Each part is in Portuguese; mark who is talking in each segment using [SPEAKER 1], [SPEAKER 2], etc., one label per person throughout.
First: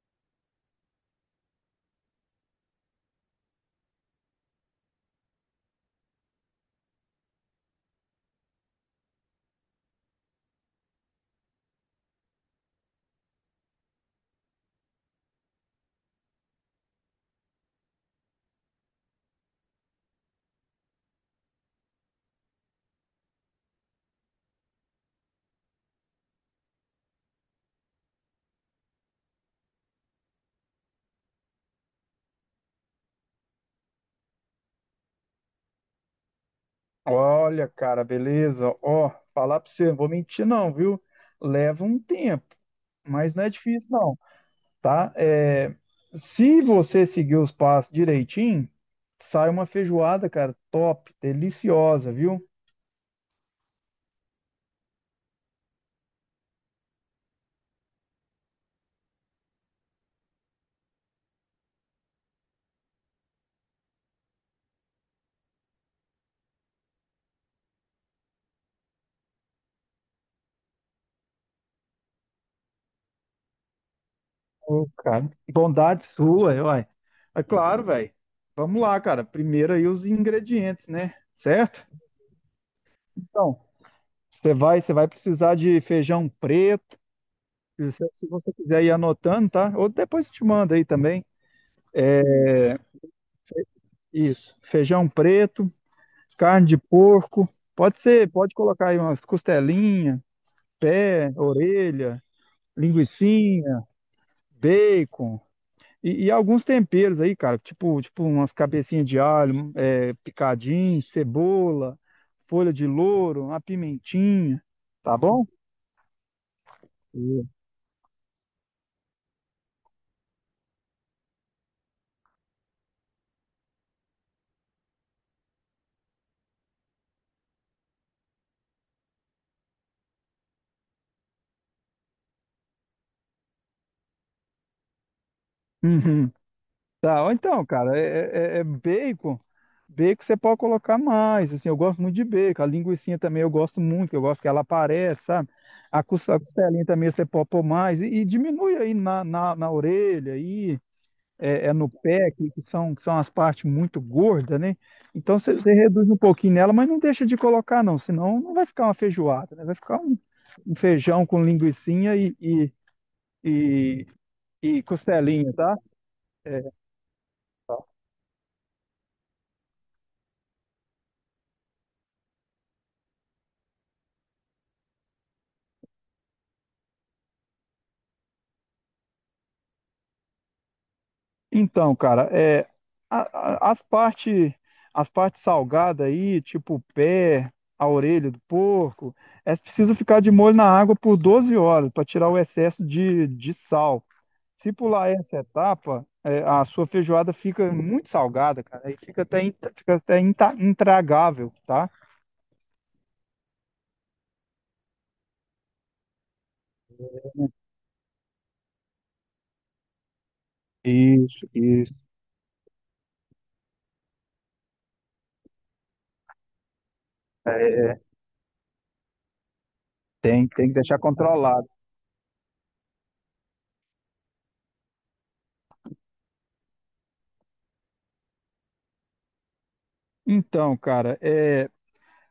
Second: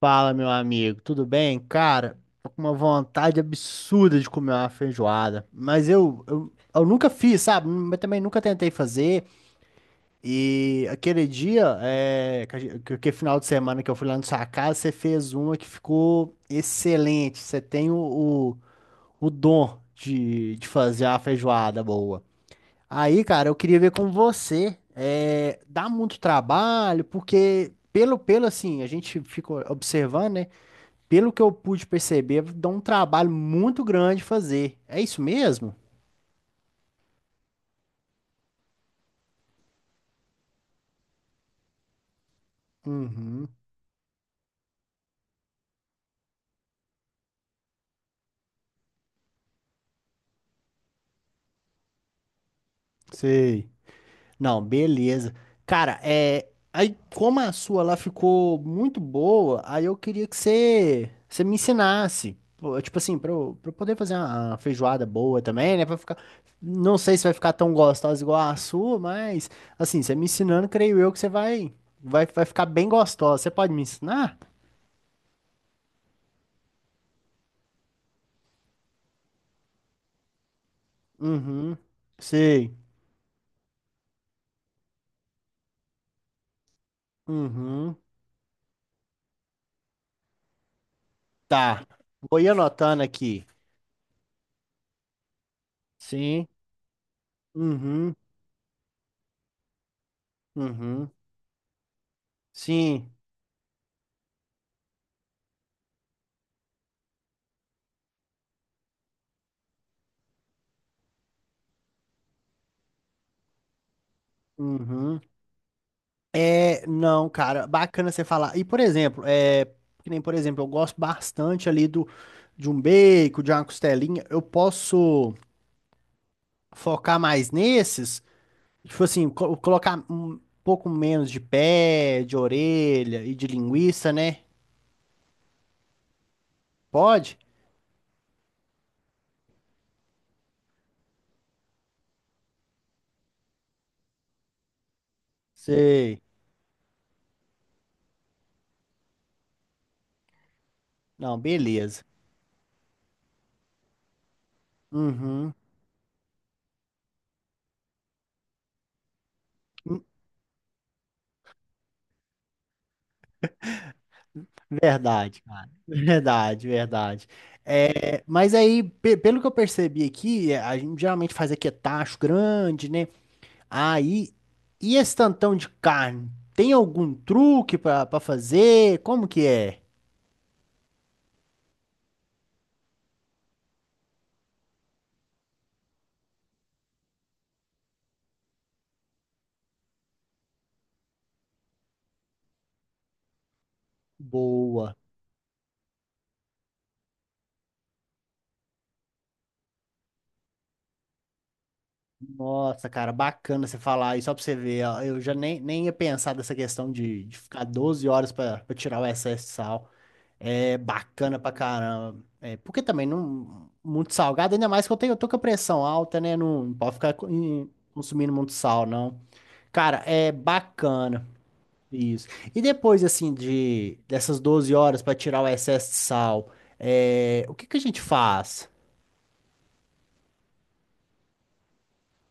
[SPEAKER 1] Fala, meu amigo, tudo bem? Cara, tô com uma vontade absurda de comer uma feijoada, mas eu nunca fiz, sabe? Mas também nunca tentei fazer. E aquele dia, que final de semana que eu fui lá na sua casa, você fez uma que ficou excelente. Você tem o, o dom de fazer uma feijoada boa. Aí, cara, eu queria ver com você. É, dá muito trabalho, porque pelo assim, a gente fica observando, né? Pelo que eu pude perceber, dá um trabalho muito grande fazer. É isso mesmo?
[SPEAKER 2] Olha, cara, beleza? Ó, falar pra você, não vou mentir não, viu? Leva um tempo, mas não
[SPEAKER 1] Uhum,
[SPEAKER 2] é difícil não, tá? É, se você seguir os passos direitinho, sai uma feijoada, cara, top, deliciosa, viu?
[SPEAKER 1] sei. Não, beleza. Cara, é. Aí, como a sua lá ficou muito boa, aí eu queria que você me ensinasse. Pô, tipo assim, pra eu poder fazer uma feijoada boa também, né? Pra ficar. Não sei se vai ficar tão gostosa igual a sua, mas, assim, você me ensinando, creio eu que você vai ficar bem gostosa. Você pode me ensinar?
[SPEAKER 2] Ô, cara, bondade sua, uai. É claro, velho. Vamos lá, cara. Primeiro aí os ingredientes, né?
[SPEAKER 1] Uhum,
[SPEAKER 2] Certo?
[SPEAKER 1] sei.
[SPEAKER 2] Então, você vai precisar de feijão preto, se
[SPEAKER 1] Uhum.
[SPEAKER 2] se você quiser ir anotando, tá? Ou depois eu te mando aí também.
[SPEAKER 1] Tá. Vou ir anotando aqui.
[SPEAKER 2] Isso. Feijão preto,
[SPEAKER 1] Sim.
[SPEAKER 2] carne de porco. Pode
[SPEAKER 1] Uhum.
[SPEAKER 2] ser, pode colocar aí umas costelinhas,
[SPEAKER 1] Uhum.
[SPEAKER 2] pé, orelha,
[SPEAKER 1] Sim.
[SPEAKER 2] linguicinha, bacon. E alguns temperos aí, cara, tipo umas cabecinhas de alho, é, picadinho, cebola, folha de louro, uma pimentinha, tá
[SPEAKER 1] Uhum.
[SPEAKER 2] bom?
[SPEAKER 1] É, não, cara, bacana você falar. E, por exemplo, é, que nem, por exemplo, eu gosto bastante ali de um bacon, de uma costelinha. Eu posso focar mais nesses, tipo assim, colocar um pouco menos de pé, de orelha e de linguiça, né?
[SPEAKER 2] Uhum. Tá, ou
[SPEAKER 1] Pode?
[SPEAKER 2] então, cara, é bacon. Bacon você pode colocar mais, assim, eu gosto muito de bacon. A linguiça também eu gosto muito, que eu gosto que ela apareça, sabe? A
[SPEAKER 1] Sei.
[SPEAKER 2] cos- a costelinha também você pode pôr mais. E diminui aí na orelha, aí,
[SPEAKER 1] Não,
[SPEAKER 2] é no
[SPEAKER 1] beleza.
[SPEAKER 2] pé, que são as partes muito gordas, né? Então você,
[SPEAKER 1] Uhum.
[SPEAKER 2] você reduz um pouquinho nela, mas não deixa de colocar, não, senão não vai ficar uma feijoada, né? Vai ficar um, um feijão com linguiçinha e, e
[SPEAKER 1] Verdade,
[SPEAKER 2] costelinha,
[SPEAKER 1] cara.
[SPEAKER 2] tá? É.
[SPEAKER 1] Verdade, verdade. É, mas aí, pelo que eu percebi aqui, é, a gente geralmente faz aqui é tacho grande, né? Aí, e esse tantão de carne? Tem algum truque pra fazer? Como que é?
[SPEAKER 2] Então, cara, é, a- a- as partes as partes salgadas aí, tipo o pé, a orelha do porco, é preciso ficar de molho na água por 12 horas para tirar o excesso de sal. Se
[SPEAKER 1] Boa.
[SPEAKER 2] pular essa etapa, é, a sua feijoada fica muito salgada, cara, e fica até, intragável, tá?
[SPEAKER 1] Nossa, cara, bacana você falar aí, só pra você ver. Ó, eu já nem ia pensar dessa questão de ficar 12 horas pra tirar o excesso de sal. É bacana
[SPEAKER 2] Isso,
[SPEAKER 1] pra
[SPEAKER 2] isso.
[SPEAKER 1] caramba. É, porque também não muito salgado, ainda mais que eu tenho, eu tô com a pressão alta, né? Não, não pode ficar consumindo muito sal, não. Cara, é
[SPEAKER 2] Tem, tem que deixar
[SPEAKER 1] bacana
[SPEAKER 2] controlado.
[SPEAKER 1] isso. E depois assim de dessas 12 horas pra tirar o excesso de sal, é, o que que a gente faz?
[SPEAKER 2] Então, cara, é.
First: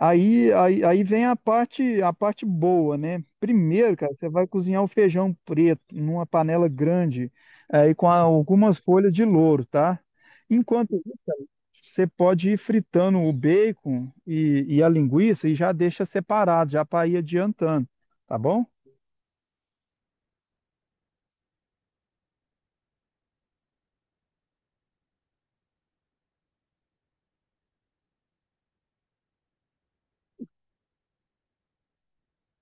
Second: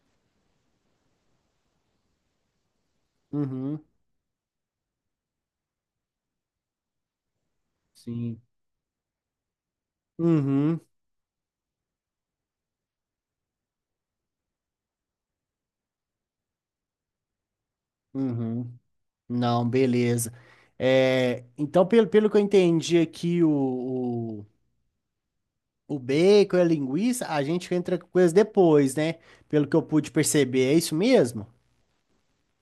[SPEAKER 2] Aí vem a parte boa, né?
[SPEAKER 1] Uhum,
[SPEAKER 2] Primeiro, cara, você vai cozinhar o feijão preto numa panela grande, aí com
[SPEAKER 1] sim.
[SPEAKER 2] algumas folhas de louro, tá?
[SPEAKER 1] Uhum,
[SPEAKER 2] Enquanto isso, cara, você pode ir fritando o bacon e a linguiça e já deixa separado, já para ir adiantando, tá bom?
[SPEAKER 1] uhum. Não, beleza. É, então, pelo que eu entendi aqui, o bacon e a linguiça, a gente entra com coisas depois, né? Pelo que eu pude perceber, é isso mesmo?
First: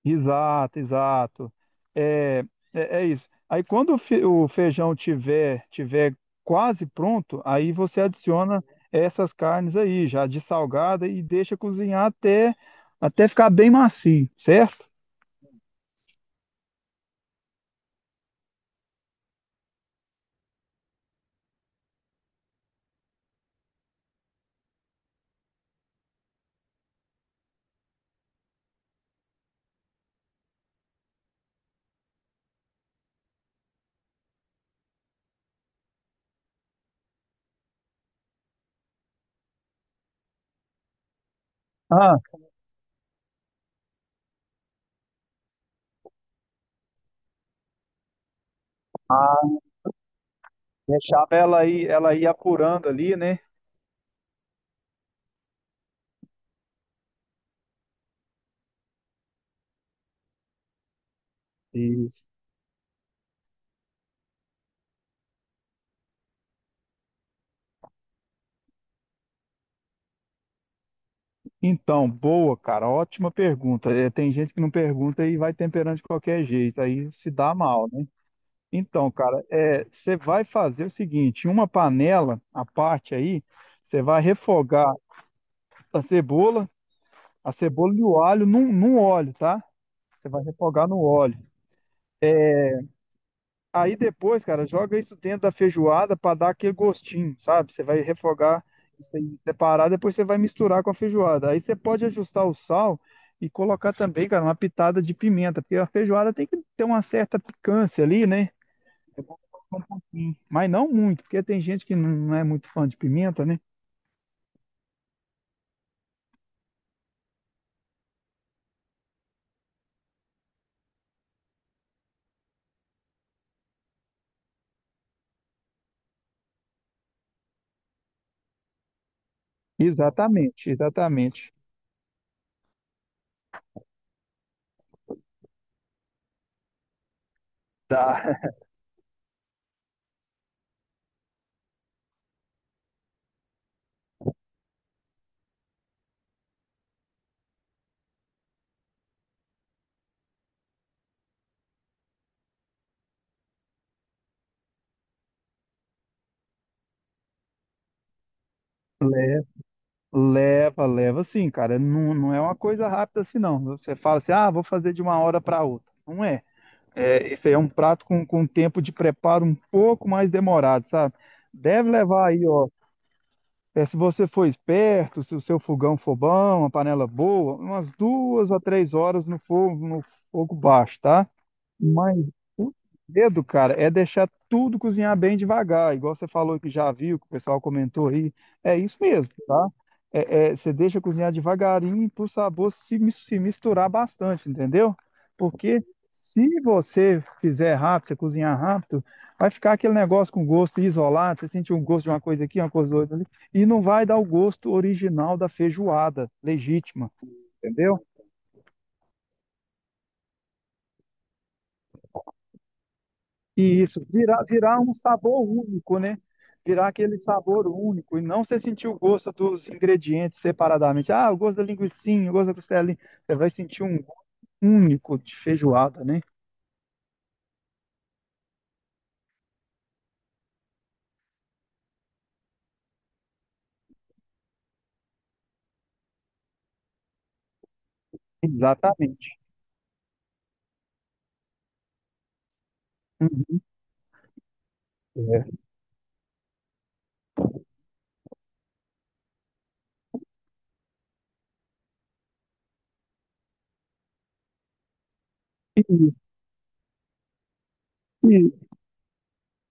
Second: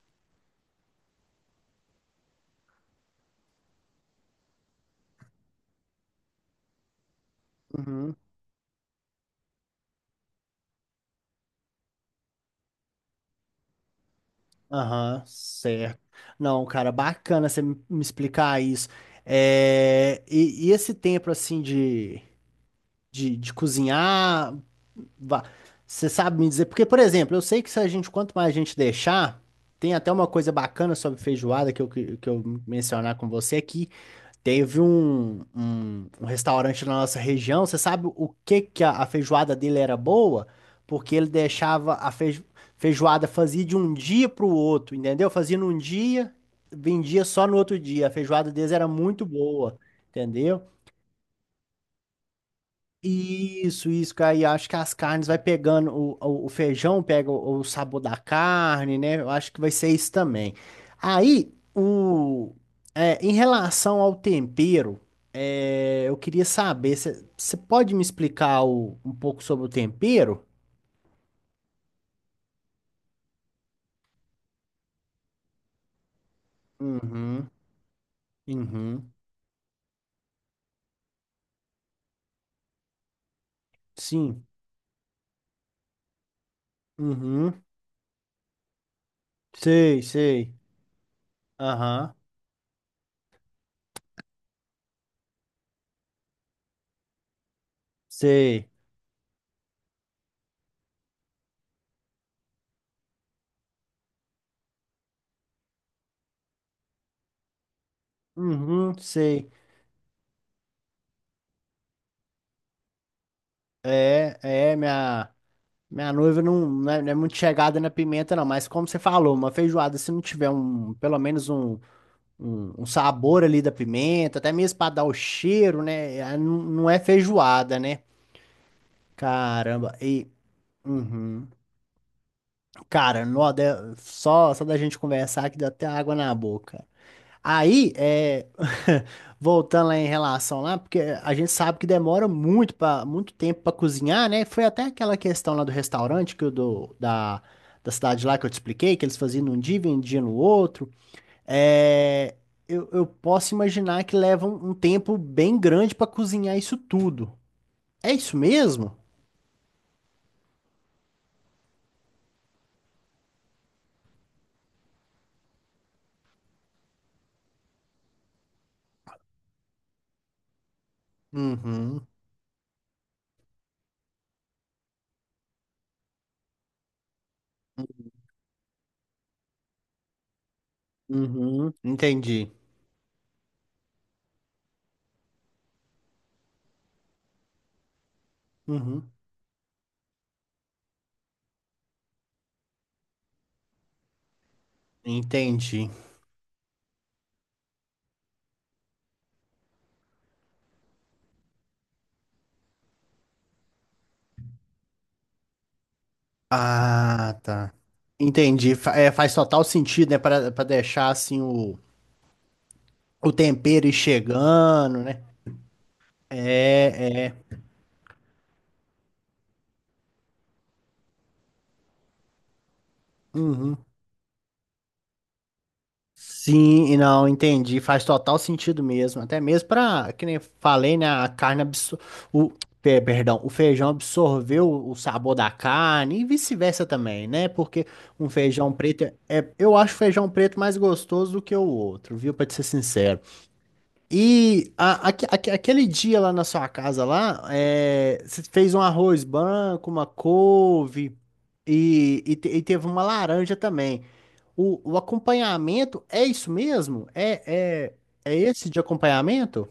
[SPEAKER 2] Exato, exato. É, é isso. Aí quando o feijão tiver quase pronto, aí você
[SPEAKER 1] Uhum.
[SPEAKER 2] adiciona essas carnes aí, já de salgada e deixa cozinhar até ficar bem macio, certo?
[SPEAKER 1] Aham, certo. Não, cara, bacana você me explicar isso. E esse tempo, assim, de cozinhar, va- você sabe me dizer? Porque, por exemplo, eu sei que se a gente, quanto mais a gente deixar, tem até uma coisa bacana sobre feijoada que que eu mencionar com você aqui, teve um restaurante na nossa região. Você sabe o que que a feijoada dele era boa? Porque ele deixava a
[SPEAKER 2] Ah,
[SPEAKER 1] feijoada, fazia de um dia para o outro, entendeu? Fazia num dia, vendia só no outro dia. A feijoada deles era muito
[SPEAKER 2] ah,
[SPEAKER 1] boa, entendeu?
[SPEAKER 2] deixava ela aí, ela ir apurando ali, né?
[SPEAKER 1] Isso, cara. E acho que as carnes vai pegando, o feijão pega o sabor da carne, né? Eu acho que vai ser isso também. Aí,
[SPEAKER 2] Isso.
[SPEAKER 1] o, é, em relação ao tempero, é, eu queria saber, você pode me explicar um pouco sobre o tempero?
[SPEAKER 2] Então, boa, cara, ótima pergunta. É, tem gente que não pergunta e vai temperando de qualquer jeito, aí se
[SPEAKER 1] Uhum,
[SPEAKER 2] dá mal, né? Então,
[SPEAKER 1] uhum,
[SPEAKER 2] cara, é, você vai fazer o seguinte, em uma panela à parte aí, você vai
[SPEAKER 1] sim,
[SPEAKER 2] refogar a cebola, a
[SPEAKER 1] uhum,
[SPEAKER 2] cebola e o alho num óleo, tá?
[SPEAKER 1] sei,
[SPEAKER 2] Você vai
[SPEAKER 1] sei,
[SPEAKER 2] refogar no óleo.
[SPEAKER 1] aham,
[SPEAKER 2] Aí depois, cara, joga isso dentro da feijoada para dar aquele gostinho, sabe? Você vai refogar
[SPEAKER 1] sei,
[SPEAKER 2] isso aí separado, depois você vai misturar com a feijoada. Aí você pode ajustar o sal e colocar também, cara, uma pitada de pimenta, porque a feijoada tem que ter uma certa picância ali, né?
[SPEAKER 1] uhum,
[SPEAKER 2] É bom
[SPEAKER 1] sei.
[SPEAKER 2] colocar um pouquinho, mas não muito, porque tem gente que não é muito fã de pimenta, né?
[SPEAKER 1] É, é, minha. Minha noiva não, não é muito chegada na pimenta, não, mas como você falou, uma feijoada, se não tiver um, pelo menos um sabor ali da pimenta, até mesmo para dar o cheiro, né? Ah, não, não é feijoada, né? Caramba, e.
[SPEAKER 2] Exatamente,
[SPEAKER 1] Uhum.
[SPEAKER 2] exatamente.
[SPEAKER 1] Cara, nó, só, só da gente conversar que deu até água na boca. Aí,
[SPEAKER 2] Tá.
[SPEAKER 1] é, voltando lá em relação lá, porque a gente sabe que demora muito para muito tempo para cozinhar, né? Foi até aquela questão lá do restaurante que da cidade lá que eu te expliquei, que eles faziam num dia e vendiam no outro. É, eu posso imaginar que leva um tempo bem grande para cozinhar isso tudo. É isso mesmo?
[SPEAKER 2] Leva, leva sim, cara. Não, não é uma coisa rápida assim, não. Você fala assim, ah, vou fazer de uma hora para outra. Não é. É, isso aí é um prato com tempo de preparo um pouco mais demorado, sabe? Deve
[SPEAKER 1] Uhum,
[SPEAKER 2] levar aí, ó. É, se você for esperto, se o seu fogão for bom, uma panela boa, umas 2 a 3 horas no fogo, no fogo baixo, tá?
[SPEAKER 1] uhum,
[SPEAKER 2] Mas
[SPEAKER 1] entendi.
[SPEAKER 2] o segredo, cara, é deixar tudo cozinhar bem devagar. Igual você falou que já viu, que o pessoal comentou aí. É isso
[SPEAKER 1] Uhum,
[SPEAKER 2] mesmo, tá? É, é, você deixa cozinhar devagarinho para o sabor se misturar bastante, entendeu? Porque
[SPEAKER 1] entendi.
[SPEAKER 2] se você fizer rápido, você cozinhar rápido, vai ficar aquele negócio com gosto isolado. Você sente um gosto de uma coisa aqui, uma coisa outra ali, e não vai dar o gosto original da feijoada legítima,
[SPEAKER 1] Ah, tá.
[SPEAKER 2] entendeu?
[SPEAKER 1] Entendi. Faz total sentido, né? Pra deixar assim o
[SPEAKER 2] E
[SPEAKER 1] tempero ir
[SPEAKER 2] isso, virar um
[SPEAKER 1] chegando, né?
[SPEAKER 2] sabor único, né? Virar aquele
[SPEAKER 1] É, é.
[SPEAKER 2] sabor único e não você sentir o gosto dos ingredientes separadamente. Ah, o gosto da linguicinha, o gosto da costelinha. Você vai
[SPEAKER 1] Uhum.
[SPEAKER 2] sentir um gosto único de feijoada, né?
[SPEAKER 1] Sim, e não, entendi. Faz total sentido mesmo. Até mesmo pra, que nem eu falei, né? A carne absor... o, perdão, o feijão absorveu o sabor da carne e vice-versa também, né? Porque um feijão preto
[SPEAKER 2] Exatamente.
[SPEAKER 1] é, eu acho o feijão preto mais gostoso do que o outro, viu? Pra te ser sincero.
[SPEAKER 2] Uhum.
[SPEAKER 1] E
[SPEAKER 2] É.
[SPEAKER 1] aquele dia lá na sua casa lá, é, você fez um arroz branco, uma couve e, e teve uma laranja também. O acompanhamento
[SPEAKER 2] Isso,
[SPEAKER 1] é isso mesmo? É, é, é
[SPEAKER 2] e-
[SPEAKER 1] esse de acompanhamento?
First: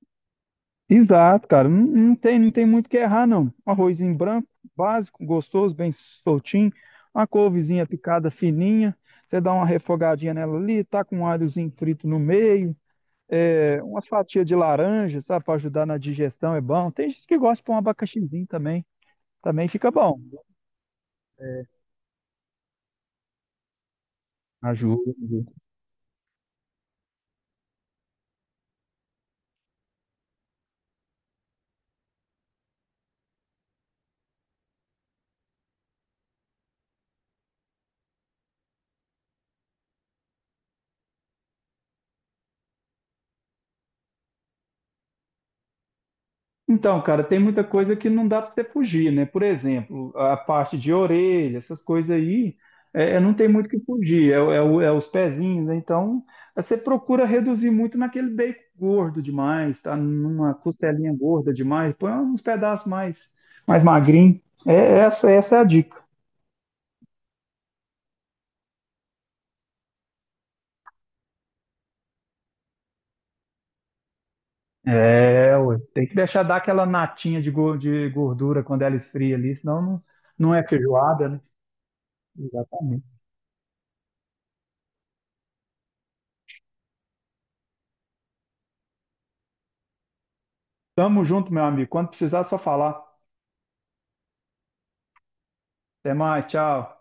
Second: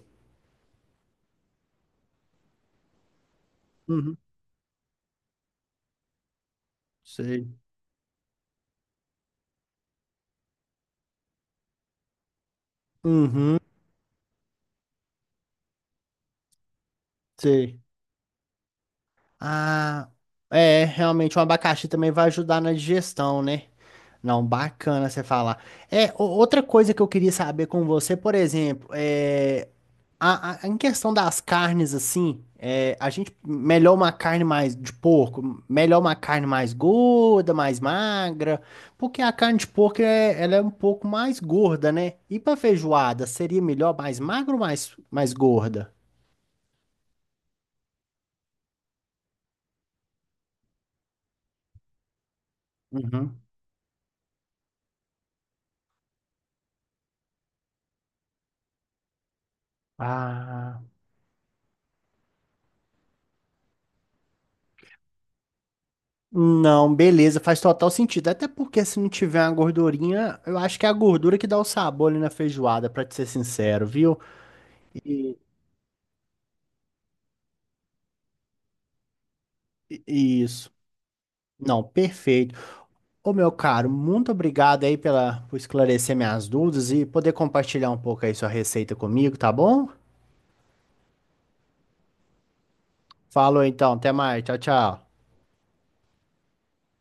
[SPEAKER 2] Exato, cara. Não, não tem muito o que errar, não. Um arrozinho
[SPEAKER 1] Uhum,
[SPEAKER 2] branco, básico, gostoso, bem soltinho. Uma
[SPEAKER 1] sei.
[SPEAKER 2] couvezinha picada fininha. Você dá uma refogadinha nela ali, tá com um alhozinho frito no meio
[SPEAKER 1] Uhum,
[SPEAKER 2] é, umas fatias de laranja, sabe, para ajudar na digestão é bom. Tem gente que gosta de pôr um
[SPEAKER 1] sei.
[SPEAKER 2] abacaxizinho também, também fica
[SPEAKER 1] Ah,
[SPEAKER 2] bom.
[SPEAKER 1] é, realmente o abacaxi também vai ajudar na digestão, né? Não, bacana
[SPEAKER 2] Ajuda.
[SPEAKER 1] você falar. É, outra coisa que eu queria saber com você, por exemplo, é, em questão das carnes, assim, é, a gente melhor uma carne mais de porco, melhor uma carne mais gorda, mais magra, porque a carne de porco é, ela é um pouco mais gorda, né? E pra feijoada, seria melhor mais magra ou mais gorda?
[SPEAKER 2] Então, cara, tem muita coisa que não dá para você fugir, né? Por exemplo, a parte de orelha, essas coisas aí, é, não
[SPEAKER 1] Uhum.
[SPEAKER 2] tem muito o que fugir, é, é os pezinhos, né? Então, você procura reduzir muito naquele bacon gordo demais, tá? Numa
[SPEAKER 1] Ah.
[SPEAKER 2] costelinha gorda demais, põe uns pedaços mais, mais magrinho. É, essa é a dica.
[SPEAKER 1] Não, beleza, faz total sentido. Até porque se não tiver uma gordurinha, eu acho que é a gordura que dá o sabor ali na feijoada, pra te ser sincero, viu? E,
[SPEAKER 2] É, ué, tem que deixar dar aquela natinha de gordura quando ela esfria ali, senão
[SPEAKER 1] e-
[SPEAKER 2] não, não é
[SPEAKER 1] isso.
[SPEAKER 2] feijoada, né?
[SPEAKER 1] Não, perfeito.
[SPEAKER 2] Exatamente.
[SPEAKER 1] Ô, meu caro, muito obrigado aí pela, por esclarecer minhas dúvidas e poder compartilhar um pouco aí sua receita comigo, tá bom?
[SPEAKER 2] Tamo junto, meu amigo. Quando precisar, é só falar.
[SPEAKER 1] Falou então, até mais. Tchau, tchau.
[SPEAKER 2] Até mais, tchau.